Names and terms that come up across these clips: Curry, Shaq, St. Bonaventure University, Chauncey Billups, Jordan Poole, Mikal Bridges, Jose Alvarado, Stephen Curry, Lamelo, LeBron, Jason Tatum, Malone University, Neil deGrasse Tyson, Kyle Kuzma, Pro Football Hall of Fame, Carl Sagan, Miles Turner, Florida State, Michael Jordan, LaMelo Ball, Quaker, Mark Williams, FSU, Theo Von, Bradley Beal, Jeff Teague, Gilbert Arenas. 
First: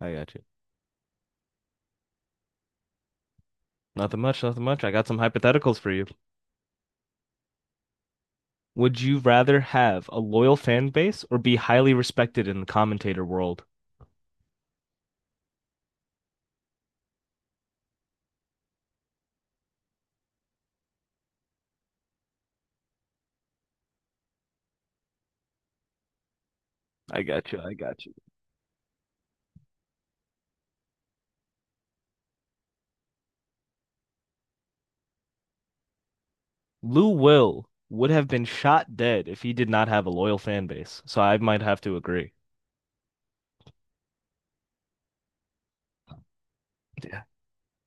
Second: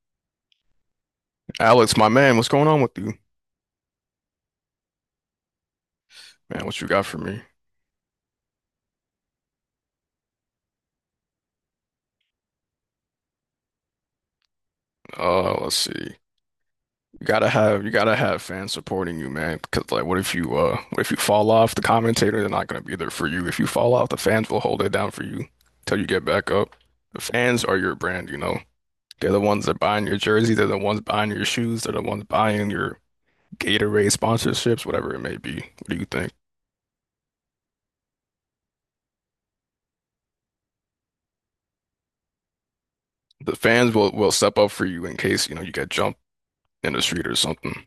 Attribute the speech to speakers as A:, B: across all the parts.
A: I got you.
B: Alex, my man, what's going on with you?
A: Nothing much, nothing much. I got some hypotheticals for you.
B: Man, what you got for me?
A: Would you rather have a loyal fan base or be highly respected in the commentator world?
B: Let's see. You gotta have fans supporting you, man. Because like, what if you fall off? The commentator, they're not gonna be there for you. If you fall off, the fans will hold it down for you till you get back up. The
A: I got you.
B: fans
A: I
B: are your
A: got you.
B: brand. They're the ones that buying your jersey. They're the ones buying your shoes. They're the ones buying your Gatorade sponsorships, whatever it may be. What do you think?
A: Lou Will would have been shot dead if he did not have a loyal fan base, so I might have to agree.
B: The fans will step up for you in case you get jumped in the street or something.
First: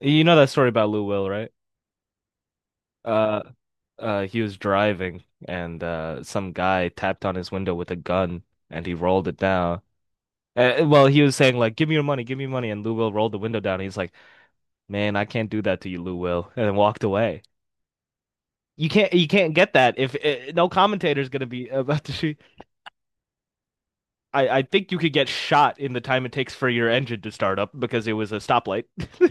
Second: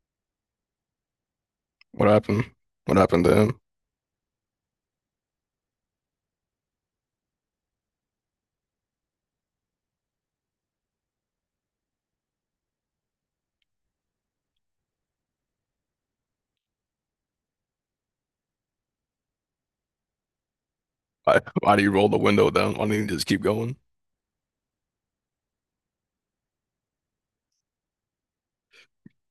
A: You know that story about Lou Will, right?
B: What happened? What happened to
A: Uh,
B: him?
A: he was driving and some guy tapped on his window with a gun and he rolled it down. Well, he was saying like, "Give me your money, give me your money," and Lou Will rolled the window down. He's like, "Man, I can't do that to you, Lou Will," and then walked away. You can't get that if no commentator's
B: Why,
A: gonna be
B: why do you
A: about
B: roll
A: to
B: the
A: shoot.
B: window down? Why don't you just keep going?
A: I think you could get shot in the time it takes for your engine to start up because it was a stoplight.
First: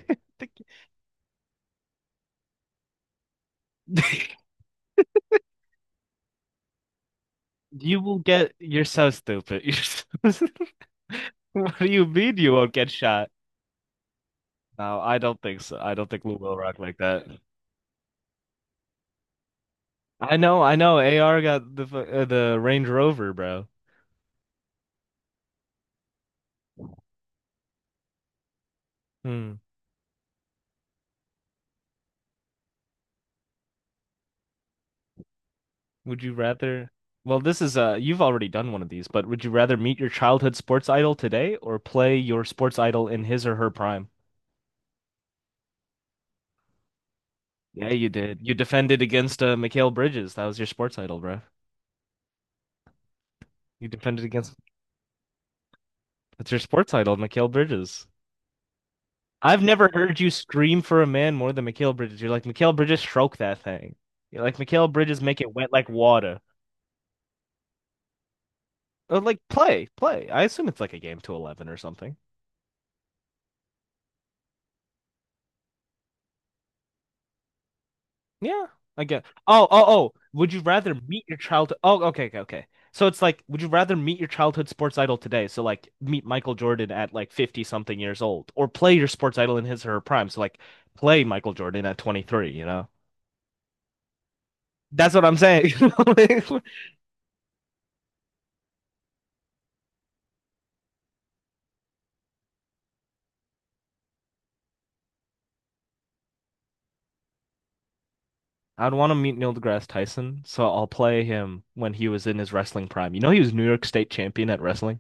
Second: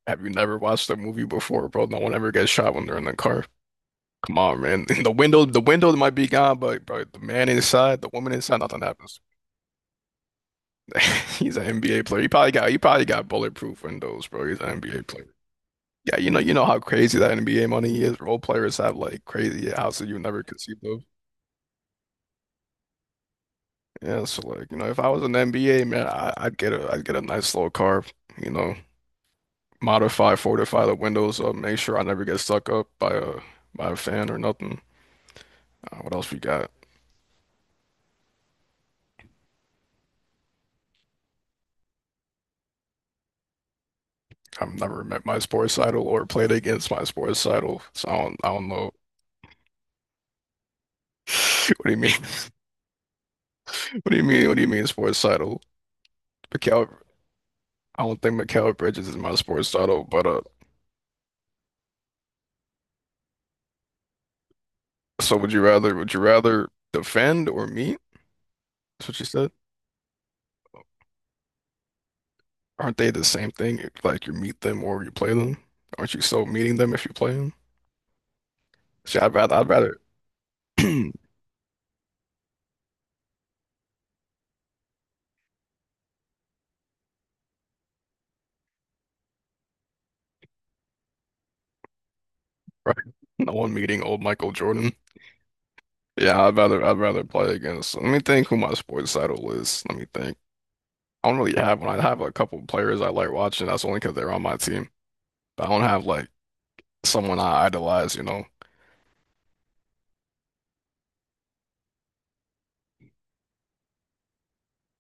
B: Have you never watched a movie before, bro? No one ever gets shot when they're in the car. Come on, man. The window might be gone, but bro, the man inside, the woman inside, nothing
A: You're so
B: happens.
A: stupid. So-
B: He's an
A: What do
B: NBA
A: you
B: player. He
A: mean
B: probably
A: you
B: got,
A: won't
B: he
A: get
B: probably got
A: shot?
B: bulletproof windows, bro. He's an
A: No,
B: NBA
A: I
B: player.
A: don't think so. I don't
B: Yeah,
A: think
B: you
A: we
B: know, you
A: will
B: know
A: rock
B: how
A: like
B: crazy
A: that.
B: that NBA money is. Role players have like crazy houses you
A: I
B: never
A: know, I
B: conceived
A: know.
B: of.
A: AR got the Range Rover, bro.
B: Yeah, so like, you know, if I was an NBA man, I'd get a, I'd get a nice little car, you know.
A: Hmm.
B: Modify, fortify the windows up, make sure I never get stuck up by a fan or nothing. What
A: Would
B: else
A: you
B: we got?
A: rather? Well, this is you've already done one of these, but would you rather meet your childhood sports idol today or play your sports idol in his or her prime?
B: I've never met my sports idol or played against my sports idol,
A: Yeah,
B: so
A: you
B: I don't
A: did.
B: I
A: You
B: don't know.
A: defended against Mikal Bridges. That was your sports idol, bro.
B: What do you mean?
A: You
B: What do
A: defended
B: you mean? What
A: against.
B: do you mean sports idol?
A: That's your
B: Mikal,
A: sports idol, Mikal
B: I
A: Bridges.
B: don't think Mikal Bridges is my
A: I've
B: sports
A: never
B: idol,
A: heard
B: but
A: you scream for a man more than Mikal Bridges. You're like, Mikal Bridges, stroke that thing. You're like, Mikal Bridges,
B: So
A: make
B: would
A: it
B: you
A: wet like
B: rather? Would you
A: water.
B: rather defend or meet? That's what
A: Or
B: you
A: like,
B: said.
A: play. I assume it's like a game to 11 or something.
B: Aren't they the same thing? Like you meet them or you play them? Aren't you still meeting them if you play them?
A: Yeah, I
B: See,
A: get.
B: I'd rather,
A: Oh,
B: I'd
A: oh,
B: rather.
A: oh. Would you rather meet your childhood? Oh, okay, okay, okay. So it's like, would you rather meet your childhood sports idol today? So like, meet Michael Jordan at like 50 something years old, or play your sports idol in his or her prime. So like, play Michael Jordan at 23, you know?
B: Right. No one meeting old Michael Jordan.
A: That's what I'm saying.
B: Yeah,
A: Like,
B: I'd rather play against. Let me think who my sports idol is. Let me think. I don't really have one. I have a couple of players I like watching. That's only because they're on my team. But I don't have like someone I idolize. You know,
A: I'd want to meet Neil deGrasse Tyson, so I'll play him when he was in his wrestling prime. You know, he was New York State champion at wrestling.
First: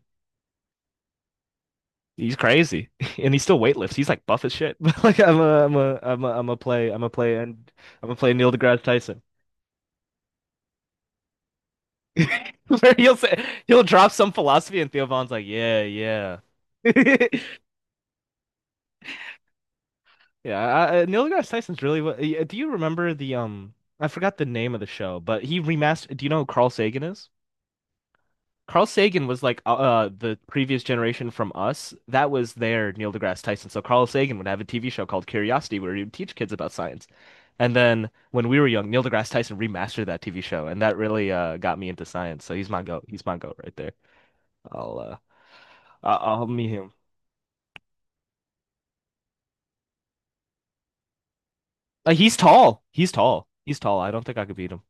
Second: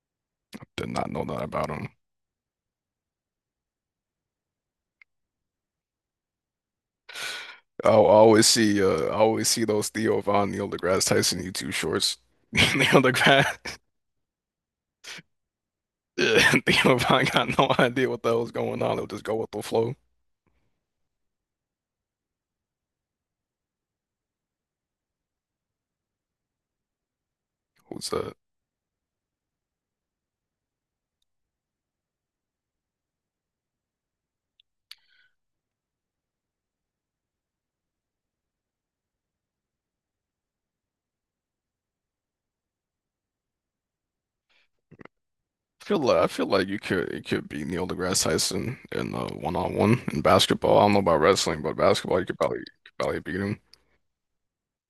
B: did not know that about him.
A: He's crazy, and he still weightlifts. He's like buff as shit. But like, I'm a, I'm a, I'm a, I'm a and
B: Oh, I
A: I'm a play
B: always
A: Neil
B: see
A: deGrasse
B: uh, I
A: Tyson.
B: always see those Theo Von, Neil deGrasse Tyson YouTube shorts.
A: Where
B: Neil deGrasse.
A: he'll drop some philosophy, and Theo Vaughn's like, yeah, yeah,
B: Yeah, Theo Von
A: yeah.
B: got no idea what the hell's going on. They'll just go with the flow.
A: Neil deGrasse Tyson's really. Yeah, do you remember the? I forgot the name of the show, but he remastered. Do you know who Carl Sagan is?
B: Who's that?
A: Carl Sagan was like the previous generation from us. That was their Neil deGrasse Tyson. So Carl Sagan would have a TV show called Curiosity where he would teach kids about science. And then when we were young, Neil deGrasse Tyson remastered that TV show, and that really got me into science. So he's my goat. He's my goat right there. I'll uh
B: I feel like I feel
A: I'll
B: like
A: meet
B: you
A: him.
B: could it could be Neil deGrasse Tyson in the one on one in basketball. I don't know about wrestling, but basketball you
A: He's
B: could probably
A: tall.
B: could
A: He's
B: probably beat
A: tall.
B: him.
A: He's tall. I don't think I could beat him.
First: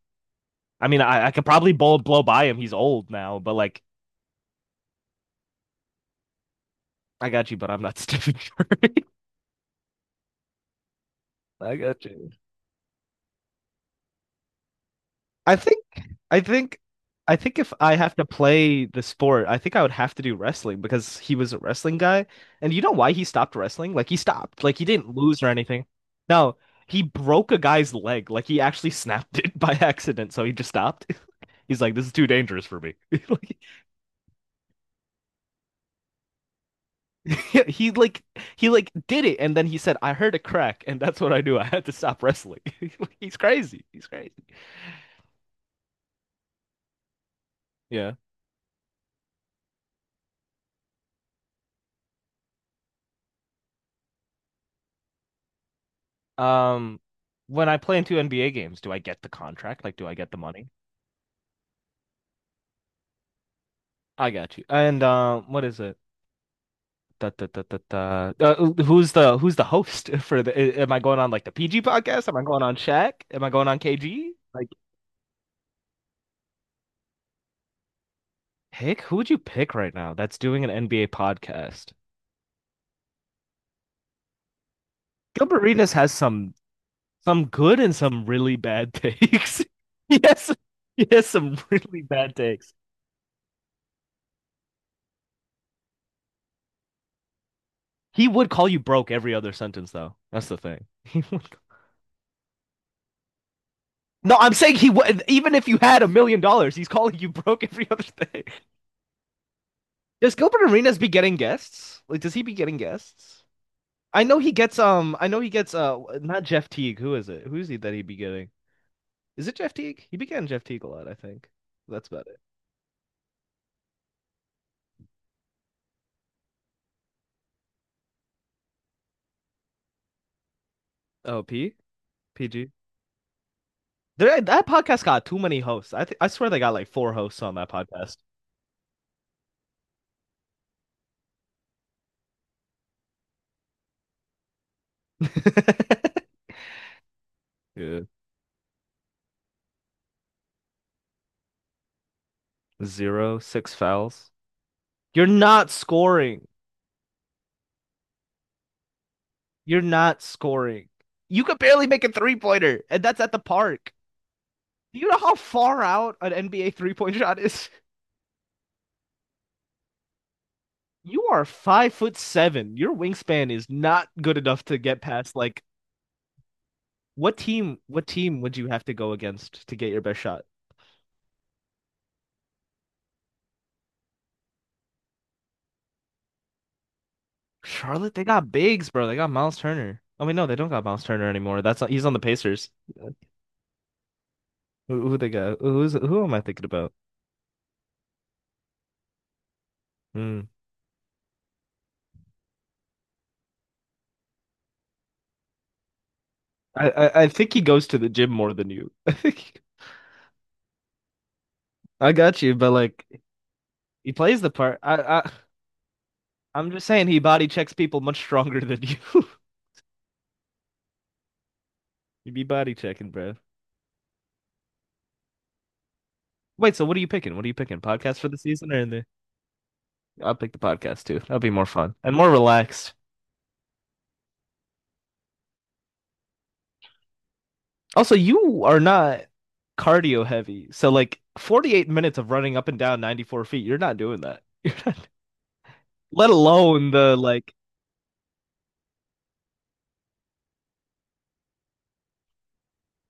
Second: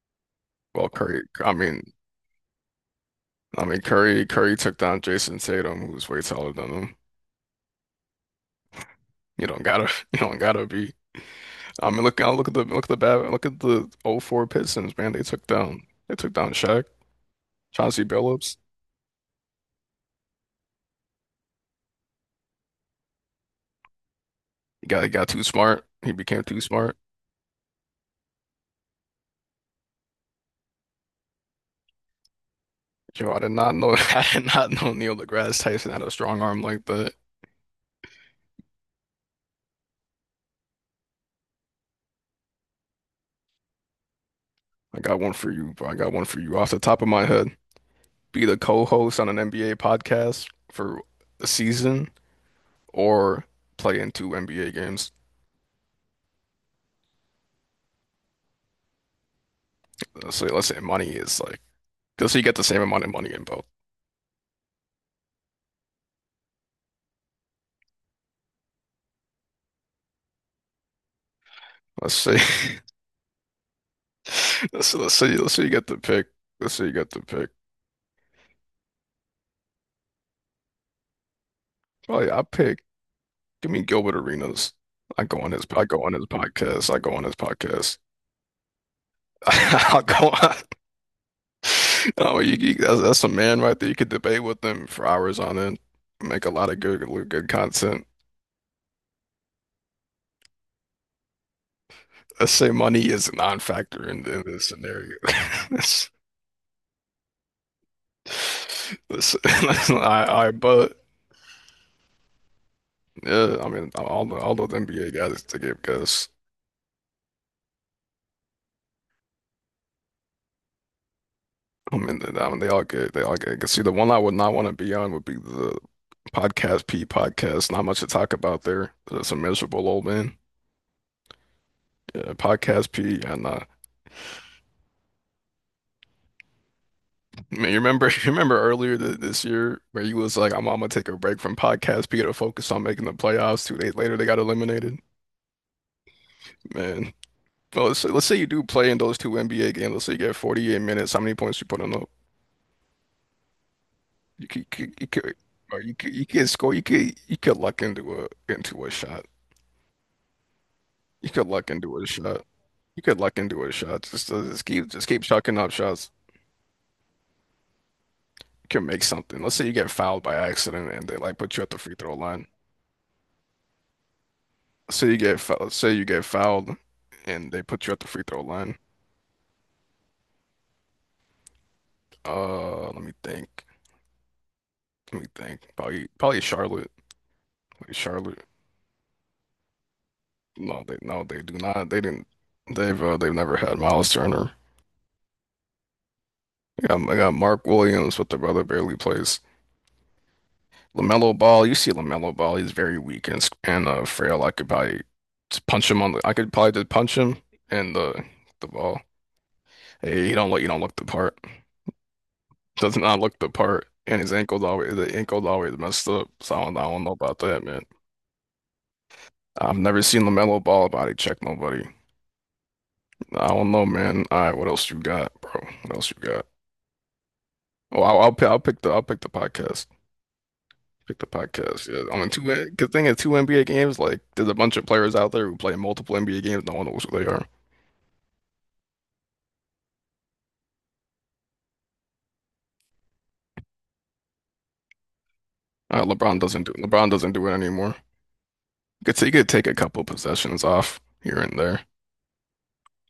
A: I
B: Well,
A: mean,
B: Curry,
A: I could
B: I
A: probably
B: mean,
A: blow by him. He's old now, but
B: I mean
A: like,
B: Curry took down Jason Tatum, who's way taller than him.
A: I got you, but I'm not Stephen Curry.
B: You don't gotta you don't gotta be.
A: I
B: I mean,
A: got you.
B: look at the '04 Pistons, man. They took
A: I think
B: down they took
A: I
B: down
A: think
B: Shaq,
A: I think if I
B: Chauncey
A: have to
B: Billups.
A: play the sport, I think I would have to do wrestling because he was a wrestling guy. And you know why he stopped wrestling? Like, he stopped. Like, he
B: He got he
A: didn't
B: got too
A: lose or
B: smart.
A: anything.
B: He became
A: No,
B: too smart.
A: he broke a guy's leg. Like, he actually snapped it by accident, so he just stopped. He's like, this is too dangerous for me.
B: Yo, I did
A: Like,
B: not know I did not know Neil deGrasse Tyson had a strong arm like that.
A: he like he like did it and then he said, I heard a crack and that's what I knew. I had to stop wrestling. He's crazy. He's crazy.
B: I got one for you, bro. I got one for you off the top of my head.
A: Yeah.
B: Be the co-host on an NBA podcast for a season or play in two NBA games.
A: Um, when I play into NBA games, do I get the contract? Like, do I get
B: Let's
A: the
B: say, let's
A: money?
B: say money is like, let's say you get the same amount of money in both.
A: I got you. And what is it? Da, da, da, da, da. Who's the host for the? Am I going on like the PG
B: Let's
A: podcast? Am
B: say,
A: I going on Shaq? Am I going on KG? Like,
B: let's say you get the pick. Let's say you get the pick.
A: pick who would you pick right now that's doing an NBA podcast?
B: Probably I pick. Give me Gilbert Arenas. I go on
A: Gilbert
B: his, I
A: Arenas
B: go
A: has
B: on his
A: some
B: podcast. I go on his
A: some good and
B: podcast.
A: some really bad takes.
B: I'll
A: Yes, he
B: go on.
A: has he has some really bad
B: No, you, you,
A: takes.
B: that's, that's a man right there. You could debate with them for hours on end, make a lot of good content.
A: He would call you broke every other sentence though. That's the thing.
B: Let's say money is a non-factor in,
A: No,
B: in
A: I'm
B: this
A: saying he
B: scenario.
A: would. Even if you had a
B: That's,
A: million dollars, he's calling you broke every other day.
B: that's, that's-
A: Does
B: I, I,
A: Gilbert
B: but
A: Arenas be getting guests? Like, does he be getting guests?
B: yeah, I mean,
A: I
B: all the
A: know he
B: all those
A: gets.
B: NBA
A: I know
B: guys
A: he
B: to
A: gets.
B: give because
A: Not Jeff Teague. Who is it? Who's he that he be getting? Is it Jeff Teague? He be getting Jeff Teague a lot. I think that's about it.
B: I mean, they all good. They all good. 'Cause see, the one I would not want to be on would be the podcast P podcast. Not much to talk about there. It's a miserable old man.
A: Oh, P
B: Yeah,
A: PG.
B: podcast P and
A: There, that podcast got too many hosts. I swear they got like four hosts on
B: Man,
A: that
B: you remember
A: podcast.
B: you remember earlier th this year where you was like, I'm gonna take a break from podcast, be able to focus on making the playoffs. 2 days later, they got eliminated. Man, well, let's
A: Yeah.
B: say, let's say you do play in those two NBA games. Let's say you get 48 minutes. How many points you putting up?
A: Zero, six fouls.
B: You could you could you
A: You're
B: could,
A: not
B: or you could, you
A: scoring.
B: could score. You could luck into a shot.
A: You're not scoring.
B: You
A: You
B: could
A: could
B: luck
A: barely
B: into
A: make
B: a
A: a three
B: shot.
A: pointer,
B: You
A: and
B: could
A: that's at
B: luck
A: the
B: into a
A: park.
B: shot. Just uh, just keep
A: Do
B: just
A: you know
B: keep
A: how
B: chucking up
A: far
B: shots.
A: out an NBA 3-point shot is?
B: You can make something. Let's say you get fouled by accident and they
A: You
B: like
A: are
B: put you at the
A: five
B: free throw
A: foot
B: line.
A: seven. Your wingspan is not good enough to get
B: Say you
A: past,
B: get
A: like,
B: fouled, say you get fouled,
A: what
B: and they
A: team
B: put you at
A: what
B: the free throw
A: team would you
B: line.
A: have to go against to get your best shot?
B: Let me think. Let me think. Probably Charlotte. Like
A: Charlotte, they
B: Charlotte.
A: got bigs, bro. They got Miles Turner. I mean, no, they don't
B: No,
A: got
B: they
A: Miles
B: no,
A: Turner
B: they do
A: anymore. That's not,
B: not. They
A: he's on the
B: didn't.
A: Pacers.
B: They've never had Miles Turner.
A: Who they got? Who am I thinking
B: I
A: about?
B: got, they got Mark Williams, but the brother barely plays.
A: Hmm.
B: LaMelo Ball. You see LaMelo Ball. He's very weak and s- and frail. I could probably just punch him on the. I could probably just
A: I,
B: punch
A: I I
B: him
A: think he goes
B: and
A: to the
B: the
A: gym more
B: the
A: than you.
B: ball.
A: I think.
B: Hey, he don't look. You don't look the part.
A: I got you, but
B: Does
A: like.
B: not look the part,
A: He
B: and his
A: plays the
B: ankle's
A: part.
B: always the ankle's always messed up. So I
A: I'm
B: don't, I
A: just
B: don't
A: saying
B: know
A: he
B: about
A: body
B: that,
A: checks
B: man.
A: people much stronger than you.
B: I've never seen LaMelo Ball body check nobody.
A: You be body checking, bro.
B: I don't know, man. All right, what else you got, bro? What else you got?
A: Wait, so what are you picking? What are you picking?
B: Oh, I'll,
A: Podcast for
B: I'll
A: the
B: pick.
A: season or in
B: I'll
A: the?
B: pick the podcast.
A: I'll pick the podcast
B: Pick
A: too.
B: the
A: That'll be more
B: podcast.
A: fun
B: Yeah,
A: and
B: I mean,
A: more
B: two. Good
A: relaxed.
B: thing is two NBA games. Like, there's a bunch of players out there who play multiple NBA games. No one knows who they are.
A: Also, you are not cardio heavy, so like 48 minutes of running up and down 94 feet, you're not doing that. You're not, let alone
B: LeBron
A: the
B: doesn't do it
A: like.
B: anymore. You could say you could take a couple possessions off here and there.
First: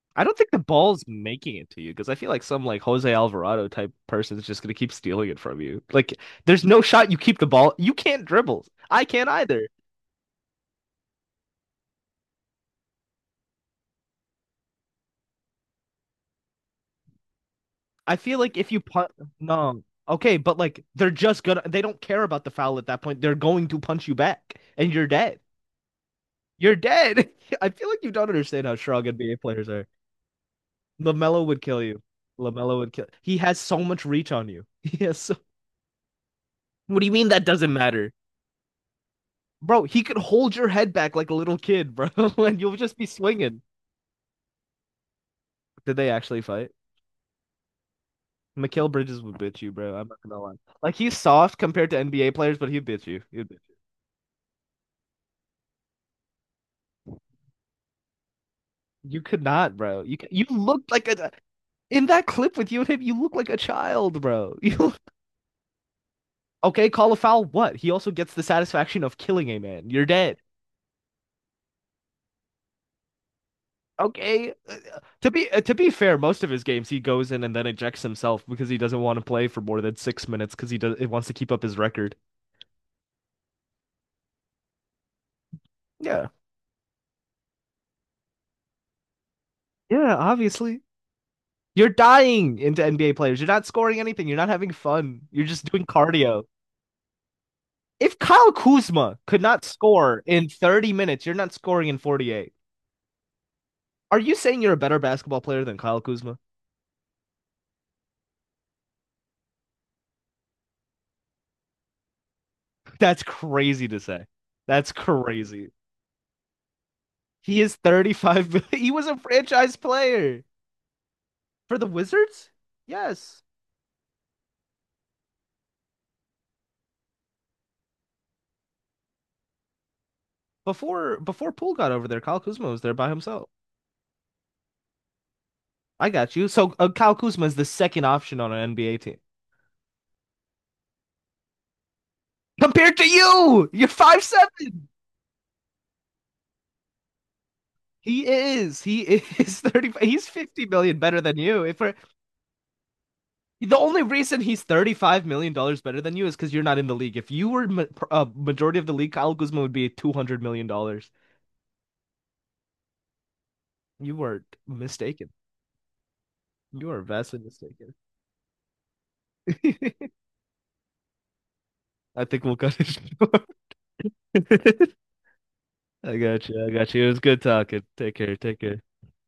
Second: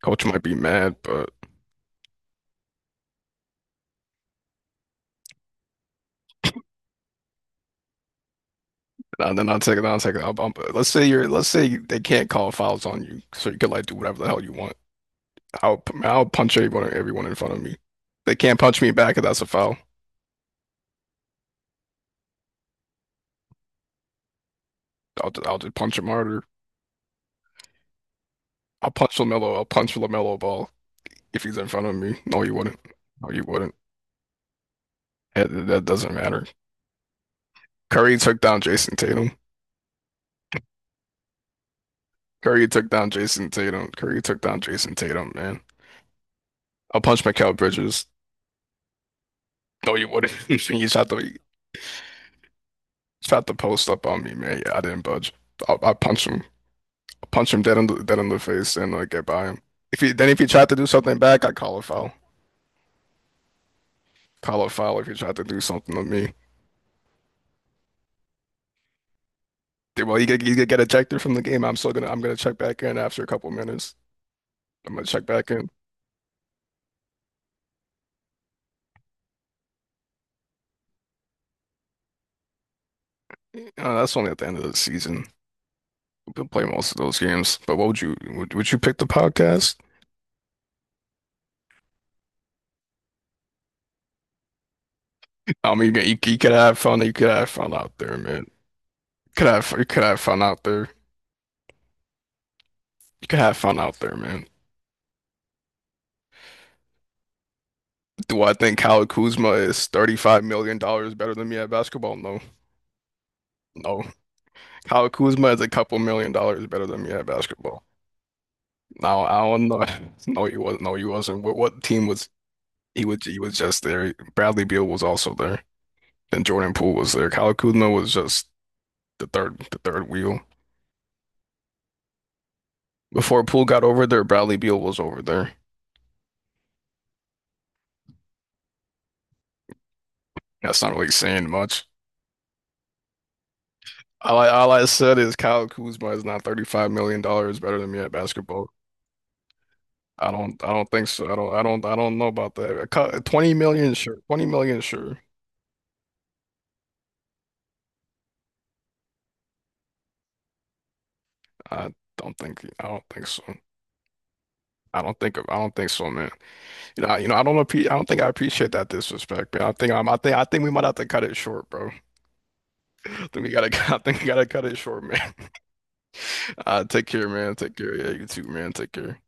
B: Coach
A: I don't
B: might
A: think
B: be
A: the
B: mad,
A: ball's
B: but.
A: making it to you because I feel like some like Jose Alvarado type person is just gonna keep stealing it from you. Like, there's no shot you keep the ball. You can't dribble. I can't
B: No, then I'll
A: either.
B: take it. I'll take it. Let's say you're. Let's say they can't call fouls on you, so you can like do whatever the hell you want. I'll punch everyone in front of me.
A: I
B: They
A: feel like
B: can't
A: if you
B: punch me
A: punt,
B: back if that's a foul.
A: no, okay, but like they're just gonna. They don't care about the foul at that point. They're going to punch you back, and you're
B: I'll
A: dead.
B: just, I'll just punch him harder.
A: You're dead. I feel like you don't understand how
B: I'll
A: strong
B: punch
A: NBA
B: LaMelo. I'll
A: players are.
B: punch LaMelo Ball if
A: Lamelo
B: he's
A: would
B: in
A: kill
B: front of
A: you.
B: me. No, you wouldn't.
A: Lamelo would kill.
B: No,
A: He
B: you
A: has
B: wouldn't.
A: so much reach on you. He has so.
B: That doesn't matter.
A: What do you mean that doesn't matter?
B: Curry took down Jason Tatum.
A: Bro, he could hold your head back like a little kid, bro, and
B: Curry
A: you'll
B: took
A: just be
B: down Jason
A: swinging.
B: Tatum. Curry took down Jason Tatum. Man,
A: Did they actually fight?
B: I'll punch Mikal Bridges.
A: Mikael Bridges would bitch you,
B: No,
A: bro.
B: you
A: I'm not
B: wouldn't.
A: gonna lie.
B: You
A: Like,
B: shot the
A: he's
B: you
A: soft compared to NBA players, but he'd bitch you.
B: shot
A: He'd bitch
B: the
A: you.
B: post up on me, man. Yeah, I didn't budge. I punched him. Punch him dead in the face and like
A: You
B: get
A: could
B: by him.
A: not,
B: If
A: bro.
B: he
A: You
B: then if he
A: you
B: tried to do
A: looked like
B: something
A: a,
B: back, I'd call a
A: in
B: foul.
A: that clip with you and him. You look like a child, bro.
B: Call a
A: You
B: foul if he tried to do something to me.
A: okay? Call a foul. What? He also gets the satisfaction of killing a man.
B: Yeah,
A: You're
B: well, he
A: dead.
B: could, he could get ejected from the game. I'm gonna check back in after a couple minutes.
A: Okay. Uh,
B: I'm gonna check
A: To
B: back
A: be uh,
B: in.
A: to be fair, most of his games he goes in and then ejects himself because he doesn't want to play for more than 6 minutes because he does. It wants to keep up his record.
B: That's only at the end of the season.
A: Yeah,
B: We'll play most of those games. But what would you pick the podcast?
A: yeah, obviously. You're dying into NBA players. You're not scoring anything. You're not having fun. You're just
B: I
A: doing
B: mean, you
A: cardio.
B: could have fun. You could have fun out there,
A: If
B: man.
A: Kyle Kuzma
B: You
A: could
B: Could
A: not
B: have you could have
A: score
B: fun
A: in
B: out there.
A: 30 minutes, you're not scoring in 48.
B: You could have fun out there,
A: Are you
B: man.
A: saying you're a better basketball player than Kyle Kuzma?
B: Do I think Kyle Kuzma is $35 million dollars better than me at basketball? No,
A: That's crazy to
B: no.
A: say. That's
B: Kyle Kuzma is a
A: crazy.
B: couple million dollars better than me at
A: He is
B: basketball.
A: 35. He was a
B: Now I don't
A: franchise
B: know.
A: player
B: No, he was. No, he wasn't. What
A: for
B: what
A: the
B: team was
A: Wizards?
B: he was he
A: Yes.
B: was just there. Bradley Beal was also there, and Jordan Poole was there. Kyle Kuzma was just the third wheel.
A: Before Poole got over there, Kyle Kuzma was there by
B: Before
A: himself.
B: Poole got over there, Bradley Beal was over there.
A: I got you. So Kyle Kuzma is the second option on an NBA team
B: That's not really saying much.
A: compared to you. You're five
B: All I
A: seven.
B: said is Kyle Kuzma is not $35 million better than me at
A: He
B: basketball.
A: is. He is 30. He's
B: I don't
A: fifty
B: I don't
A: million
B: think
A: better
B: so. I
A: than
B: don't I
A: you. If
B: don't
A: we're,
B: I don't know about that. Twenty
A: the
B: million
A: only
B: sure.
A: reason
B: Twenty
A: he's
B: million
A: thirty
B: sure.
A: five million dollars better than you is because you're not in the league. If you were majority of the league, Kyle Guzman would be $200 million.
B: I I don't think so.
A: You are
B: I don't
A: mistaken.
B: think I don't think so, man.
A: You are
B: I, you know,
A: vastly
B: I don't appre I
A: mistaken.
B: don't think I appreciate that disrespect, man. I think I'm, I think I think we might have to cut it short, bro.
A: I think we'll cut it
B: I think
A: short.
B: we gotta I think we gotta cut it short, man.
A: I got you. I
B: Uh,
A: got you.
B: take
A: It was
B: care,
A: good
B: man. Take
A: talking.
B: care. Yeah,
A: Take
B: you
A: care.
B: too,
A: Take
B: man.
A: care.
B: Take care.